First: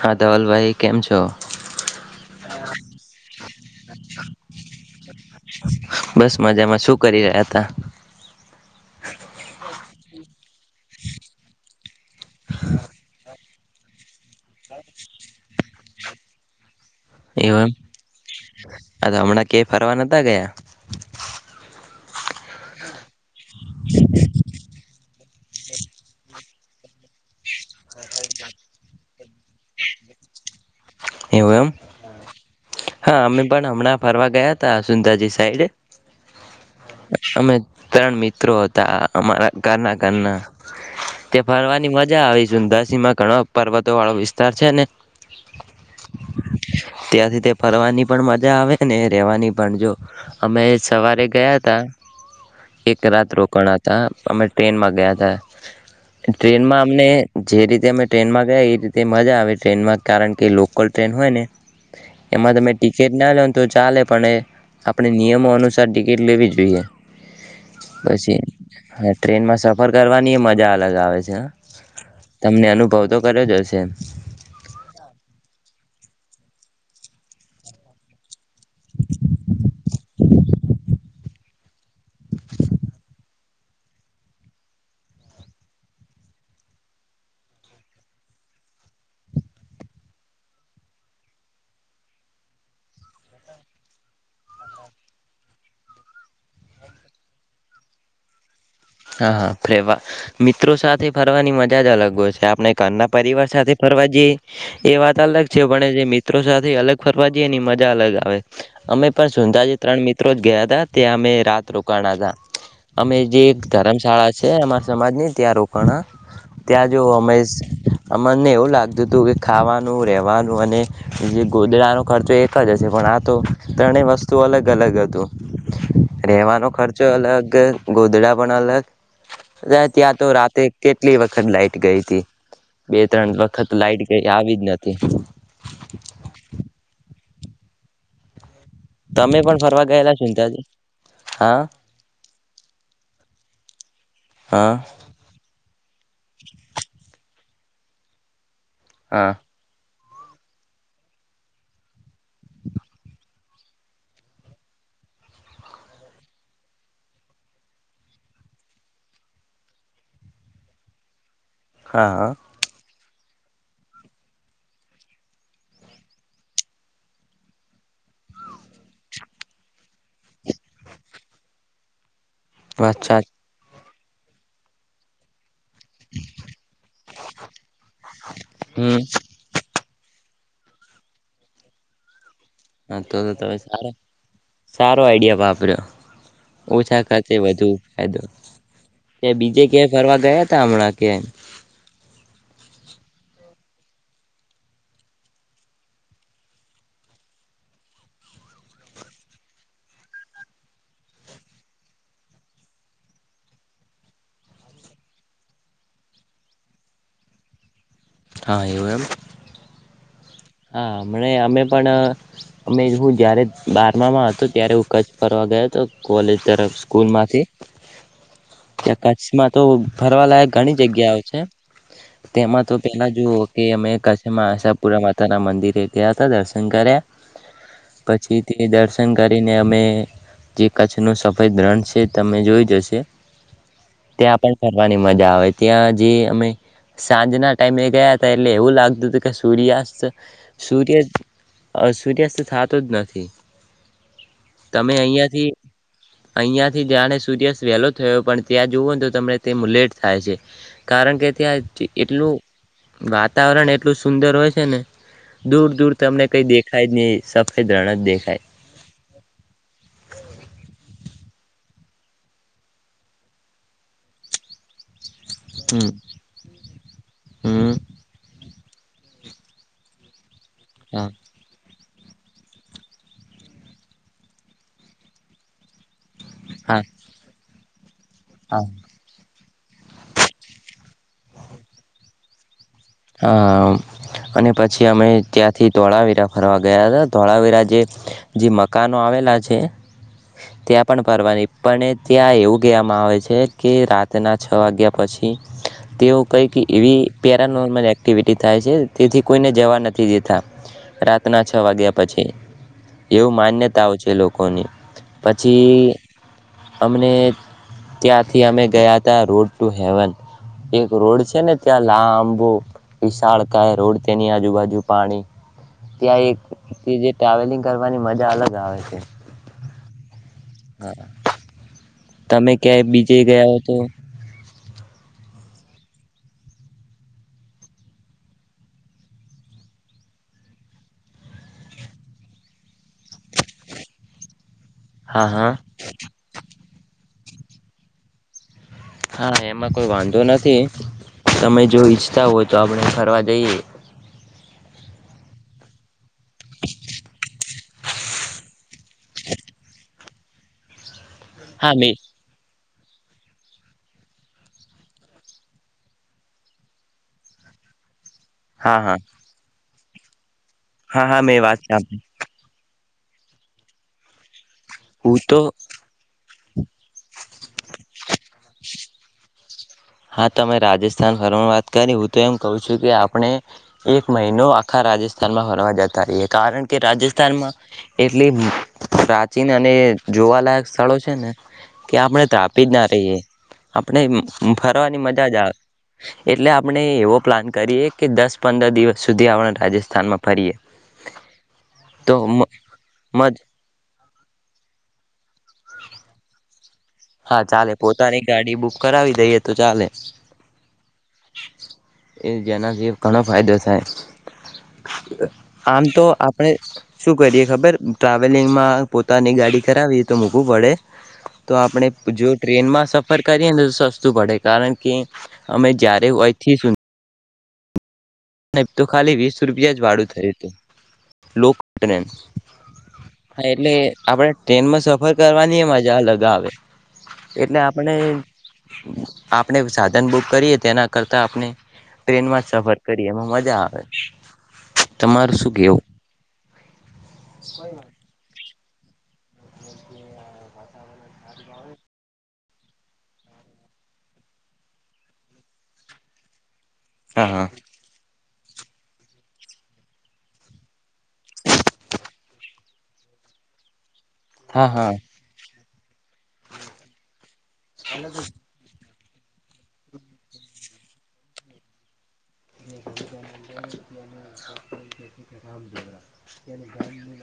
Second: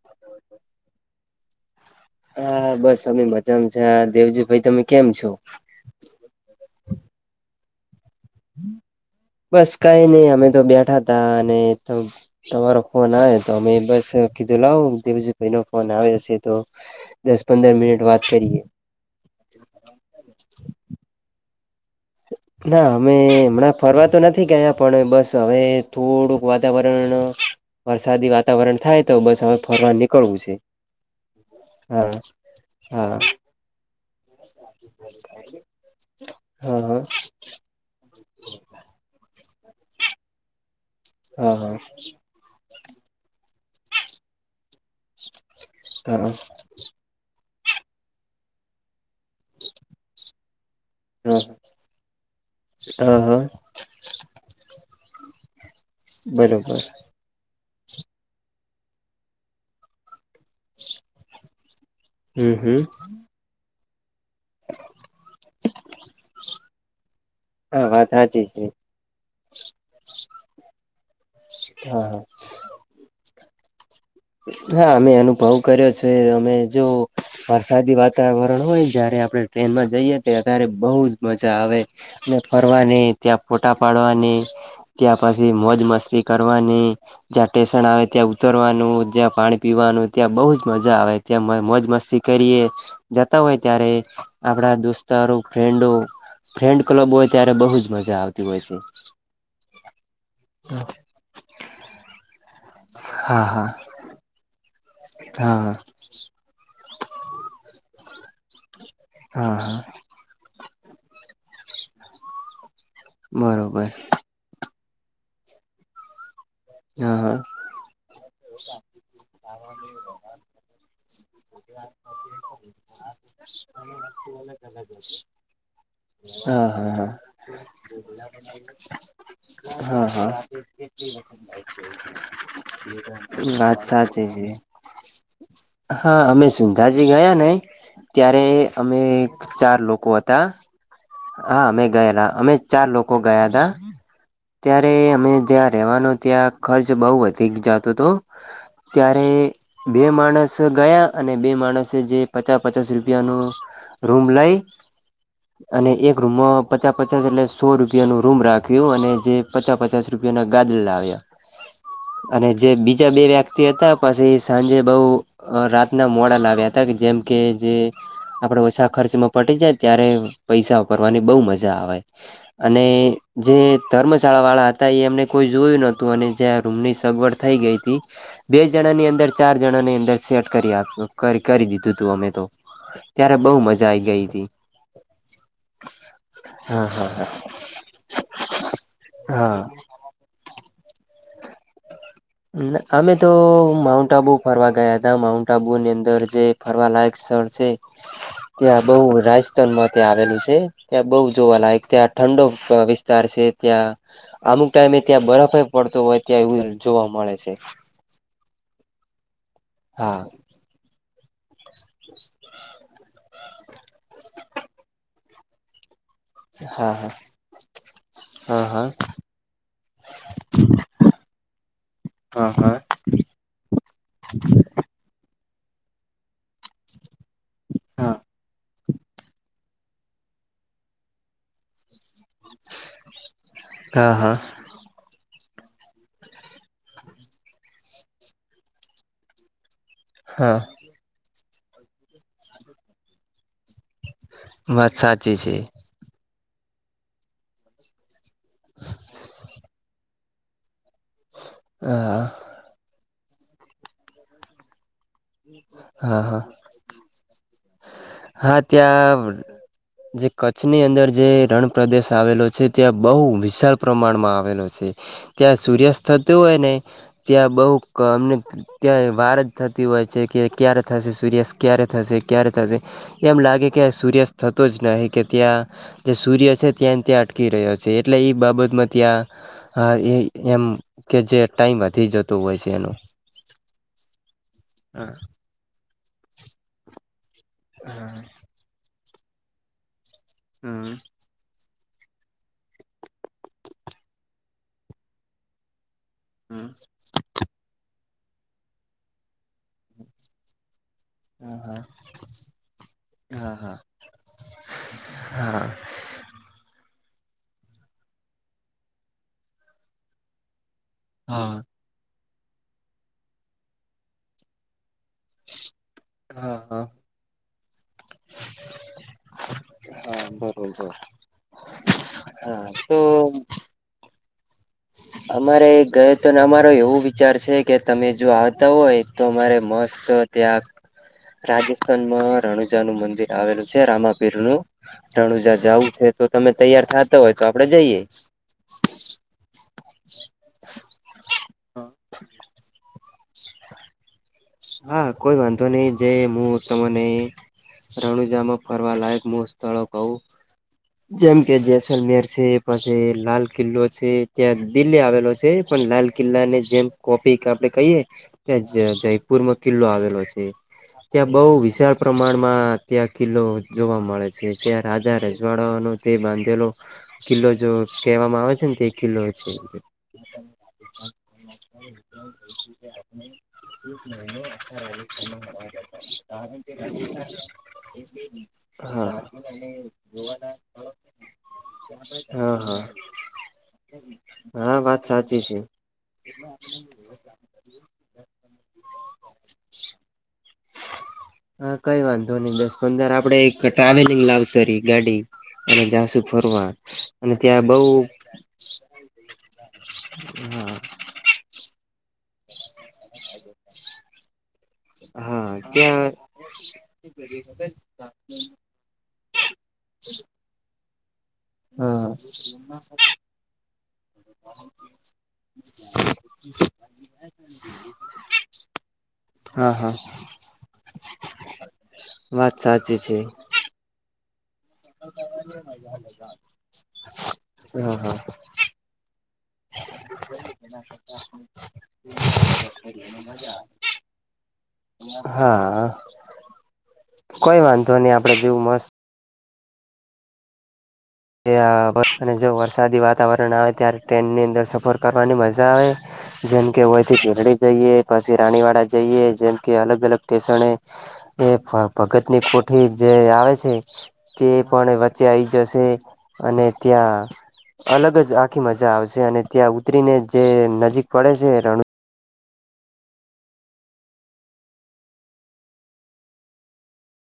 હા ધવલભાઈ કેમ છો હા બસ અમે મજામાં છે દેવજી ભાઈ તમે કેમ છો. બસ મજામાં શું કરી રહ્યા હતા બસ કઈ નહી અમે તો બેઠા તા અને તમારો ફોન આવે તમે બસ કીધું લાવ પી ભાઈ ન ફોન આવે હશે તો દસ એવમ પંદર મિનિટ વાત કરીએ હમણાં કય ફરવા નતા ગયા. ના અમે હમણાં ફરવા તો નથી ગયા પણ બસ તો હવે થોડુંક વાતાવરણ વરસાદી વાતાવરણ થાય તો બસ અ ફરવા નીકળવું છે. એવું એમ હા હા અમે પણ હમણાં પરવાગયાત હતા સુંદાજી સાઈડ હા હા અમે ત્રણ મિત્રો હતા અમારા કરના કરના. તે હા હા ફરવાની મજા આવીશું દસ. સીમા કણપ. પર્વતો વાળો વિસ્તાર છે ને હા ત્યાંથી તે ફરવાની પણ મ આવે કેને રહેેવાની પણ જો અમે સવારે ગયા હતા એક હા હા રાત હા રોકાણ હતા અમે ટ્રેનમાં ગયા હતા બરોબર ટ્રેનમાં અમને જે રીતે અમે ટ્રેનમાં ગયા એ રીતે મજા આવે ટ્રેનમાં કારણ કે કોલ ટ્રેન હોય ને હમ એમાં તમે હમ ટિકિટ ના લ લોને તો કાલ પણ આપણે નિયમો અનુસાર ટિકિટ લેવી જોઈએ હા વાત પછી સાચી છે ટ્રેનમાં સફર કરવાની એ મજા અલગ આવે છે હ હા તમને અનુભવ તો કર્યો જશેમ હા અમે અનુભવ કર્યો છે અમે જો વરસાદી વાતાવરણ. હોય જયારે આપણે ટ્રેનમાં જઈએ. અત્યારે બહુ જ મજા આવે ને ફરવાની ત્યાં ફોટા પાડવાની ત્યાં પછી મોજ મસ્તી કરવાની જ્યાં સ્ટેશન આવે ત્યાં ઉતરવાનું જ્યાં પાણી પીવાનું ત્યાં બહુ જ મજા આવે ત્યાં મોજ મસ્તી કરીએ જતા હોય ત્યારે આપણા દોસ્તારો ફ્રેન્ડો ફ્રેન્ડ ક્લબ હોય ત્યારે બહુ જ મજા આવતી હોય છે. હા હા ફવા મિત્રો સાથે ફરવાની મજા જ અલગ હોય છે આપણે. ક ના હા પરિવાર હા સાથે ફરવા જઈ. એ વાત અલગ છે હા પણ જે મિત્રો સાથે અલગ. ફરવા જઈએ એની મજા અલગ આવે. અમે પણ હા સુંંધાજી હા ત્રણ મિત્રો જ ગયા હતા. તે અમે રાત રોકાણા જા. અમે જે. બરોબર ધરમ શાળા છે એમાં. સમાજને ત્યાં રોકાણ. ત્યાં જ હા હા અમેશ મને એવું લાગતું હતું કે ખાવાનું રહેવાનું અને જે ગોધડાનો ખર્ચો એક જ હશે પણ આ તો ત્રણેય વસ્તુ અલગ અલગ હતું હા રહેવાનો હા ખર્ચો હા અલગ ગોદડા. પણ અલગ હા ત્યાં તો હા રાતે કેટલી વખત લાઈટ. ગઈ હતી બે ત્રણ વખત વાત લાઈટ ગઈ સાચી છે આવી જ નથી હા અમે સુુંંધાજી ગયા ને ત્યારે અમે તમે પણ ચાર ફરવા લોકો ગયેલા છો ને હતા ત્યાંથી હા અમે ગયેલા અમે ચાર લોકો ગયા હતા હા ત્યારે અમે જ્યાં રહેવાનું ત્યાં ખર્ચ બઉ વધી જતો તુ ત્યારે હા બે માણસ ગયા અને બે માણસે જે પચાસ પચાસ રૂપિયાનું રૂમ લઈ અને એક રૂમમાં પચાસ પચાસ એટલે સો રૂપિયા નું રૂમ રાખ્યું અને જે પચાસ પચાસ રૂપિયાના ગાદલા લાવ્યા. હા અને હા જે બી જા બે વ્યક્તિ હતા પછી સાંજે બઉ રાતના મોડા લાવ્યા તા કે જેમ કે જે આપડો ઓછા ખર્ચમાં પટી જાય ત્યારે પૈસા ભરવાની બઉ મજા આવે. અને અચ્છા જે ધર્મશાળા વાળા હતા એમને કોઈ જોયું ન તુ અને જ્યાં રૂમની સગવડ થઈ ગઈ હતી બે હમ જણાની અંદર ચાર જણાની દર સેટ કરી આપ્યું કર કરી દીધું તું અમે તો. હા તો તો ત્યારે તમે બહુ મજા સારા આઈ ગઈ હતી સારો આઈડિયા વાપર્યો હા ઓછા હા ખર્ચે વધુ ફાયદો કે હા બીજે કઈ ફરવા ગયા તા હમણાં. કેન. અમે તો માઉન્ટ આબુ ફરવા ગયા હતા માઉન્ટ આબુની અંદર જે ફરવાલાયક સ્થળ છે ત્યાં બઉ રાજસ્થાનમાં ત્યાં આવેલું છે ત્યાં બઉ જોવાલાયક ત્યાં ઠંડો વિસ્તાર છે ત્યાં અમુક ટાઈમે ત્યાં બરફ પડતો હોય ત્યાં એવું જોવા મળે છે. હા એવુ એમ. હા. હા હમણે અમે પણ અમે હું જયારે બારમામાં હતો ત્યારે હું કચ્છ ફરવા ગયો તો. કોલેજ તરફ હા હા સ્કૂલમાંથી હા હા ત્યા કચ્છમાં તો ફરવાલાયક ઘણી જગ્યા આવે છે. તેમાં તો પહેલા જે કે મેં કચમા આશાપુરામાં. તાના મંદિરે ગયા તા દર્શન કરવા. પછી તે દર્શ શન કરીને અમે જે કચનો સફેદ રંગ છે. તમે જોઈ જ હશે હા હા ત્યાં પણ ફરની મજા આવે. ત્યાં જે અમે સાંજના ટાઈમે ગયા હતા એટલે આવું લાગતું તું કે સૂર્યાસ્ત હા સૂર્ય આ સૂર્યાસ્ત થાતો નથી. મત્સા જે છે. આઈયાથી જાણે સૂર્યાસ્ત વહેલો થયો પણ પણ ત્યાં જુવો ને તો તમે તેમ લેટ થાય છે કારણ કે ત્યાંથી હા એટલું હા વાતાવરણ એટલું સુંદર હોય છે ને. દૂર દૂર હા તમને હા કઈ દેખાય જ નહી સફેદ રણ જ દેખાય હા ત્યાં જે કચ્છની અંદર છે રણ પ્રદેશ આવેલો છે, ત્યાં બહુ વિશાળ પ્રમાણમાં આવેલો છે. ત્યાં હમ સૂર્યાસ્ત થતું હોય અને ત્યાં બહુ હમ અમને ત્યાં વાર થતી હોય. જે કે ક્યારે હા થશે? સૂર્યાસ ક્યારે? થશે ક્યારે થશે. એમ લાગે કે સૂર્યાસ્ત થતો જ નહી કે ત્યાં જે સૂર્ય છે હા ત્યાં નત્યાં અટકી રહ્યો છે. એટલે ઈ હા બાબતમાં ત્યાં હા એ એમ કે, જે ટાઈમ વધી જતો હોય છે. એનો હા, અને પછી અમે ત્યાંથી ધોળાવીરા ફરવી ગયા હતાં. ધોળા વીરા જે, જે મકાન નો આવેલા છે. ત્યાં હમ પણ, ભરવાની. પણ ત્યાં એવું કહેવામાં આવે છે, કે રાતના છ વાગ્યા પછી તેઓ કંઈક હમ એવી પેરા નો એક્ટિવિટી થાય છે. તેથી કોઈને જવા નથી દેતા. રાતના છ વાગ્યા પછી એવું હા હા માન્યતાઓ છે લોકોની. હા હા પછી અમને ત્યાંથી અમે ગયા હતા. Road to heaven! એક રોડ છે ને, હા ત્યાં લાંબ [unintelligible] ઓ વિશાળ કાય રોડ તેની આજુબાજુ પાણી ત્યાં એક હા હા જે ટ્રાવેલિંગ, કરવાની મજા અલગ આવે છે. હા બરોબર હા [inaudible] તમે હા ક્યાંય તો બીજે ગયા હો તો? અમારે ગયો તો અમારો એવો વિચાર છે કે, તમે જો આવતા હોય તો, અમારે મસ્ત ત્યાં રાજસ્થાનમાં રણુજા નું મંદિર આવેલું છે. રામાપીર નું હા હા. રણુજા જાવું છે. તો તમે તૈયાર થા હોય તો આપડે જઈએ. હા એમાં કોઈ વાંધો ન થી. તમે જો ઈચ્છતા હોય તો આપણે ફરવા [unintelligible] હા કોઈ વાંધો નઈ જે મુું તમને રણુ જામા ફરવા લાયક મૂળ સ્થળો હો જેમ કે હા મે જેૈસલ મેર સે પછે લાલ કિલ્લો છે. ત્યાં દિલ્હી આવેલો છે, પણ લાલ કિલ્લા ને જેમ કોપીક આપડે કહીએ હા હા [unintelligible] કિલ્લો આવેલો છે. હા હા ત્યાં બહુ મેં વાત વિશાળ સાંભળી પ્રમાણમાં ત્યાં કિલ્લો જોવા મળે છે. ત્યાં હું રાજા તો રજવાડાઓનો તે બાંધ પેલો કિલ્લો જો કહેવામાં આવે છે ને તે કિલ્લો છે. હા તમે રાજસ્થાન ફરવાનું વાત કર્યુ હું તો એમ કહું છું કે આપણે એક મહિનો આખા રાજસ્થાનમાં હરવા જતા રહીએ, કારણ કે રાજસ્થાનમાં એટલી હા પ્રાચીન અને જોવાલાયક સ્થળો છે ને કે આપણે હા ત્રાપી જ હા ના રહીએ આપણે હા ફરવાની વાત મજા જ સાચી છે. આવે એટલે આપણે એવો પ્લાન કરીએ કે દસ પંદર દિવસ સુધી આપણે રાજસ્થાનમાં ફરીએ. હા, કઈ તો વાંધો ની દસ પંદર આપડે મજ એક ટ્રાવેલિંગ લાવશરી ગાડી. અને જાશું ફરવા. અને હા, ત્યાં ચાલે બઉ પોતાની ગાડી બુક કરાવી દઈએ તો ચાલે. હા એ જેના જીવ ઘણો ફાયદો થાય. હા [inaudible] આમ તો ત્યાં આપણે શું કરીએ ખબર ટ્રાવેલિંગમાં પોતાની ગાડી કરાવીએ તો મૂકવું પડે તો આપડે હા જો ટ્રેનમાં સફર કરીએ ને તો સસ્તું પડે કારણ કે અમે જ્યારે અય થી ફી [inaudible] [unintelligible] ખાલી વીસ હા રૂપિયા જ હા વાડું થયું હતું લોક [unintelligible] અને વાત સાચી છે. એટલે આપણે ટ્રેનમાં સફર કરવાની હો મજા અલગ આવે એટલે આપણે હા હા આપણે સાધન બુક કરીએ તેના કરતાં આપણે ટ્રેનમાં જ સફર કરીએ એમાં મજા આવે આવે તમારું શું કેવું હા, કોઈ વાંધો નહી આપડે જેવું મસ્ત. એ આ વર્ષા જેવું વરસાદી વાતાવરણ આવે ત્યારે ટ્રેનની અંદર સફર કરવાની મજા આવે. જેમકે વયથી હા હા ગધડી જઈએ. પછી રાણીવાડા જઈએ જેમ કે અલગ અલગ સ્ટેશને એ અ ભગત ની કોઠી જે આવે છે તે હા હા પણે વચ્ચે આયી જસે. અને ત્યાં અલગ જ આખી મજ જા આવશે અને ત્યાં ઉતરીને જે નજીક પડે છે રણું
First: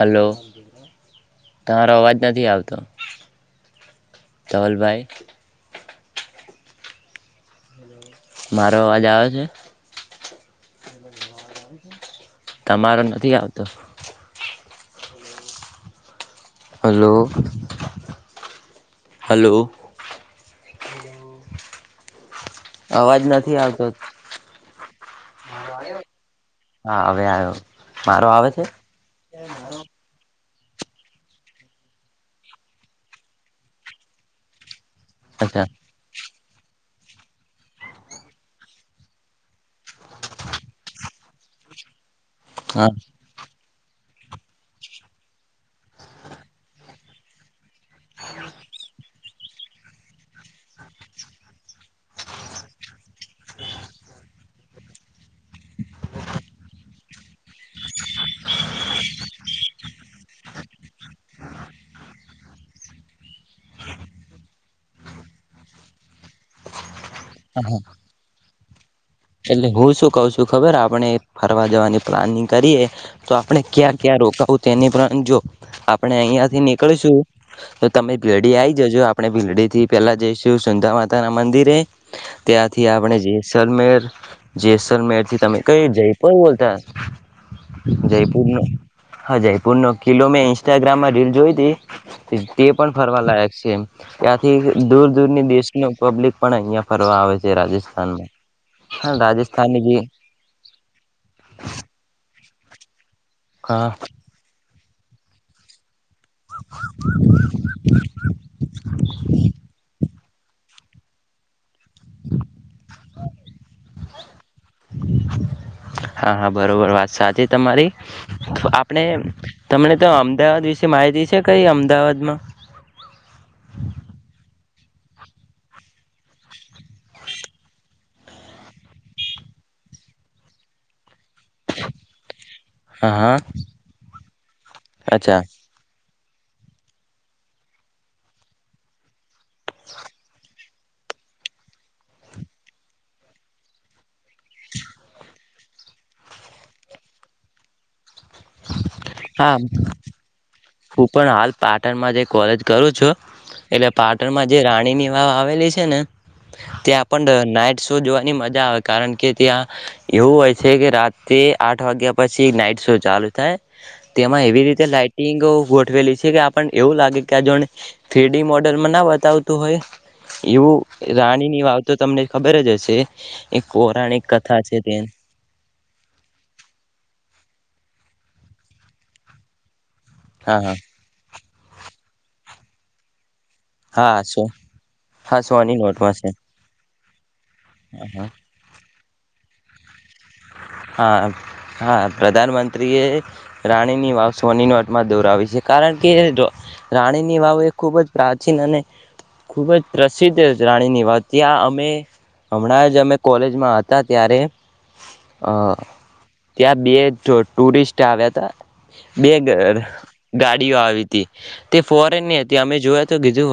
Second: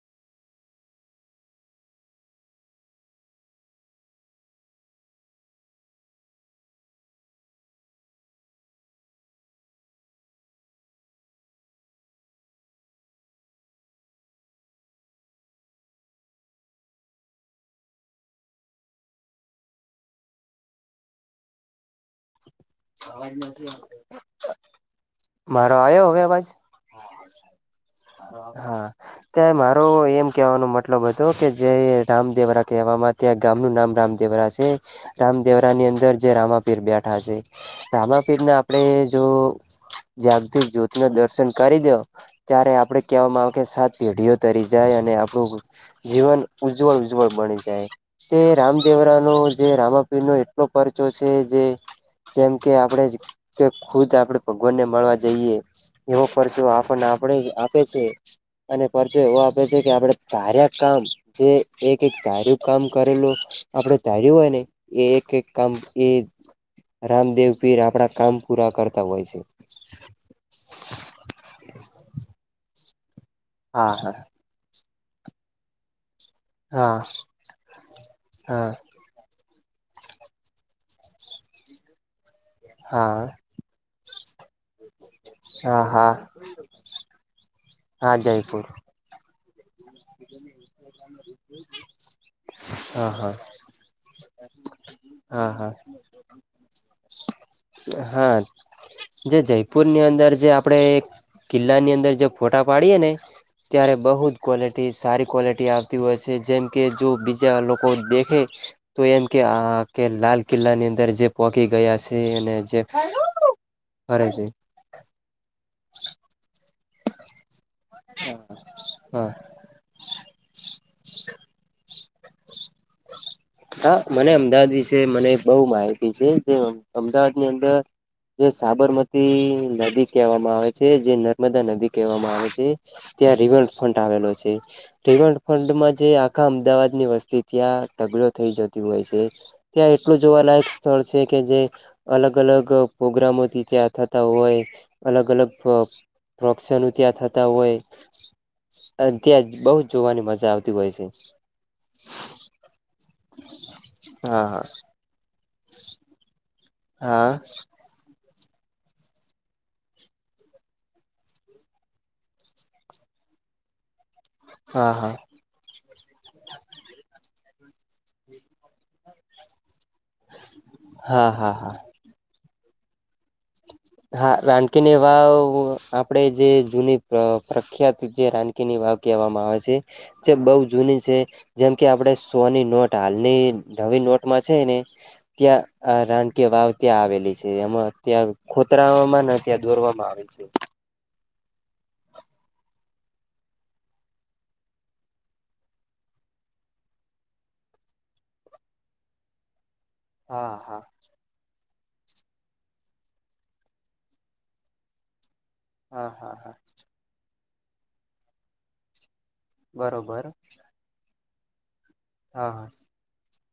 હલો તારો અવાજ નથી આવતો ધવલભાઈ. મારો અવાજ આવે છે? તમારો નથી આવતો. Hello hello. અવાજ નથી આવતો. મારો આયો હવે અવાજ. હા હવે આવ્યો મારો આવે આવે છે. હા, તે મારો એમ કેવાનો મતલબ હતો કે જે રામદેવરા કહેવામાં ત્યાં ગામ નું નામ રામદેવરા છે. અચ્છા રામદેવરા ની અંદર જે રામાપીર બેઠા છે રામાપીરને આપણેે જો જાગતિક જ્યોતીય દર્શન કરી દો ત્યારે આપ હા પડે કેવામાં આવે કે સાત પેઢીઓ તરી જાય અને આપણું જીવન ઉજ્જવળ ઉજ્જવળ બની જાય. તે રામદેવરા નું જે રામાપીર નો એટલો પરર્ચો છે, જે જેમ કે આપણે ખુદ આપડે ભગવાનને મળવા જઈએ એવો પરર્ચો આપને આપણી. આપે છે અને પરચે એવો આપે છે કે આપણે તાર્યા કામ, જે એક એક ધાર્યું કામ કરેલું આપણે ધાર્યું હોય ને, એ એક એક કામ એ. રામદેવ પીર હા આપણા કામ પૂરા કરે. એટલે હું શું કઉ છું? ખબર આપણે ફરવા જવાની પ્લાનિંગ કરીએ. તો આપણે હા ક્યાં હા ક્યાં રોકાવું તેની પણ અને જો આપ આપણે અહિંયા થી હા નીકળીશું તો તમે ભીલડી આઈ જજો. આપણે ભીલડીથી. થી પેલા જઈશું, સુંધા માતા ના મંદિરે ત્યાંથી હા આપણે હા જેસલમેર જે મે થી તમે કઈ હા હા જયપુર બોલતા? જયપુર ન હા, જયપુર. પૂર ન કિલો મેં ઇન્સ્ટાગ્રામમાં રીલ જોઈ હતી, તે પણ હા ફરવા હા લાયક છે, ત્યાંથી દૂર દૂરની હા દેશ હા નું પબ્લિક પણ અહિયાં ફરવા આવે છે રાજસ્થાનમાં. હા હા જે રાજસ્થાનની જે જયપુરની અંદર જે આપડે એક કિલ્લા ની અંદર જે. ફોટા પાડીએે ને હા ત્યાં બહુ જ કોલેટી એ સારી ક્વોલિટી આપ. હોય છે, જેમકે જો બીજા લોકો દેખે તો એમ કે આ કે લાલ કિલ્લા ની અંદર જે પો કી ગયા છે, અને જે ફરે છે. [unintelligible] સાથેજ. તમારી આપણે હા તમને તો અમદાવાદ વિશે માહિતી છે કંઈ અમદાવાદ? [unintelligible] હા, મને અમદાવાદ વિશે મને બહુ માહિતી છે, જે અમદાવાદ ની અંદર જે સાબરમતી નદી કહેવામાં આવે છે, જે નદી. નર્મદા નદી કહેવામાં આવે છે, હા હા ત્યાં રિવરફંડ આવેલો છે, રિવર અચ્છા ફંડમાં જે. અમદાવાદ ની વસ્તી ત્યાં ઢગલો થઈ જતી હોય છે, ત્યાં એટલું જોવાલાયક સ્થળ છે કે જે અલગ અલગ પ્રોગ્રામોથી ત્યાં. રહેતા હોય અલગ અલગ. પ્ર પ્રક્ષન ત્યાં થતા હોય. ત્યાં હા બહુ જ જોવાની મજા આવતી. હોય છે. હું પણ હાલ પાટણમાં જે કોલેજ કરું છું એટલે પાટણમાં જે હા રાણી ની વાત. પાવેલી છે ને ત્યાં હા આપ નાઈટ શો જોવાની. આવે કારણ કે ત્યાં એવું હોય છે કે રાતે આઠ વાગ્યા પછી નાઈટ શો ચાલુ થાય. તેમાં એવી રીતે હા હા હા લાાઈટિંગ. ઉઠવેલી છે કે આપણ એવું લાગે કે. ત્યા જો ફેડી મોડલમાં ના બતાવતું હોય. એવું હા હા રાણી હા ની હા વારતો તમને. ખબર જ હશે. એક પૌરાણિક હા કથા છે રાનકીની તે વા આપણેે જે જૂની પ્રખ્યાત. જે રાનકી ની વાાવ કહેવામાં આવે છે. જે બહ હા હા જૂની છે. જેમ કે આપડણે સોની નોટ હાલની. ઢવી હા નોટમાં સો છે ને હા સોની ત્યાં નોટમાં છે રાનકીય વાવ ત્યાં આવે. એમાં હા અત્યાં. ખોતરાવામાં ત્યાં દોરવામાં આવે. છે. હા હા પ્રધાનમંતંત્રી. રાણીની વાવ સોની ન અટમાં દોરાવી છે કારણ કે રાણીની વાવ એ ખૂબ જ પ્રાચીન અને ખૂબ જ. પ્રસિદ્ધ હા હા રાણી ની વાત ત્યાં. અમે હમણાં જ અમે કોલેજમાં હતા ત્યારે. અ હા હા હા ત્યાં બે જો. ટુરિસ્ટ આવ્યા હતા. બે બરોબર ગાડીઓ આવી. તે. તે ફોરેન ની હા હતી અમે જોયા તો. જોુ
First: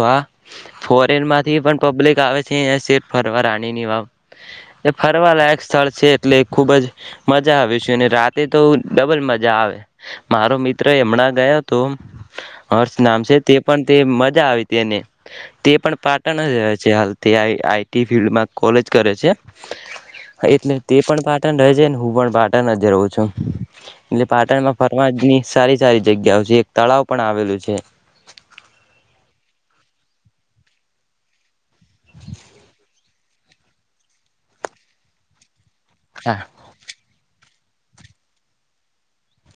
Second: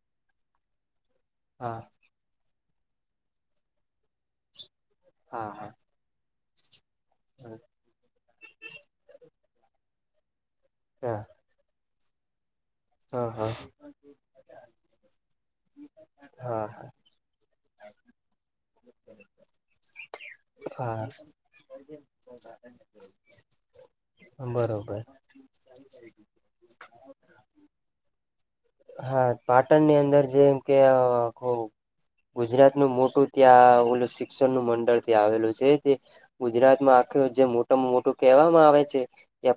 ફોર. પ્લેન માંથી હા પણ પબ્લિક આવે. શ ફરવા રાણી ની વાવ એ હા હા ફરવાલાયક હા સ્થળ છે. એટલે ખૂબ જ. મજા આવે છે અને રાતે તો ડબલ મજા. મજા આવે. મારો મિત્ર એમણાં ગયો હતો. [inaudible] હર્ષ નામ હા છે હા તે પણ તે મજા આવી તેને તે પણ પાટણ હા જ છે હાલ તે આવી આઈટી ફિલ્ડમાં કોલેજ કરે છે એટલે તે પણ હા પાટણ રહે છેને હું પણ પાટણ જ રહું છું એટલે પાટણમાં બરોબર ફરવાની સારી સારી જગ્યાઓ છે એક તળાવ પણ આવેલું છે. હા પાટણની અંદર જેમ કે. ગુજરાત નું મોટું ત્યાં ઓલું શિક્ષણ નું મંડળ ત્યાં આવેલું છે. તે હા ગુજરાત માં જે મોટામાં મોટું કહેવામાં આવે છે એ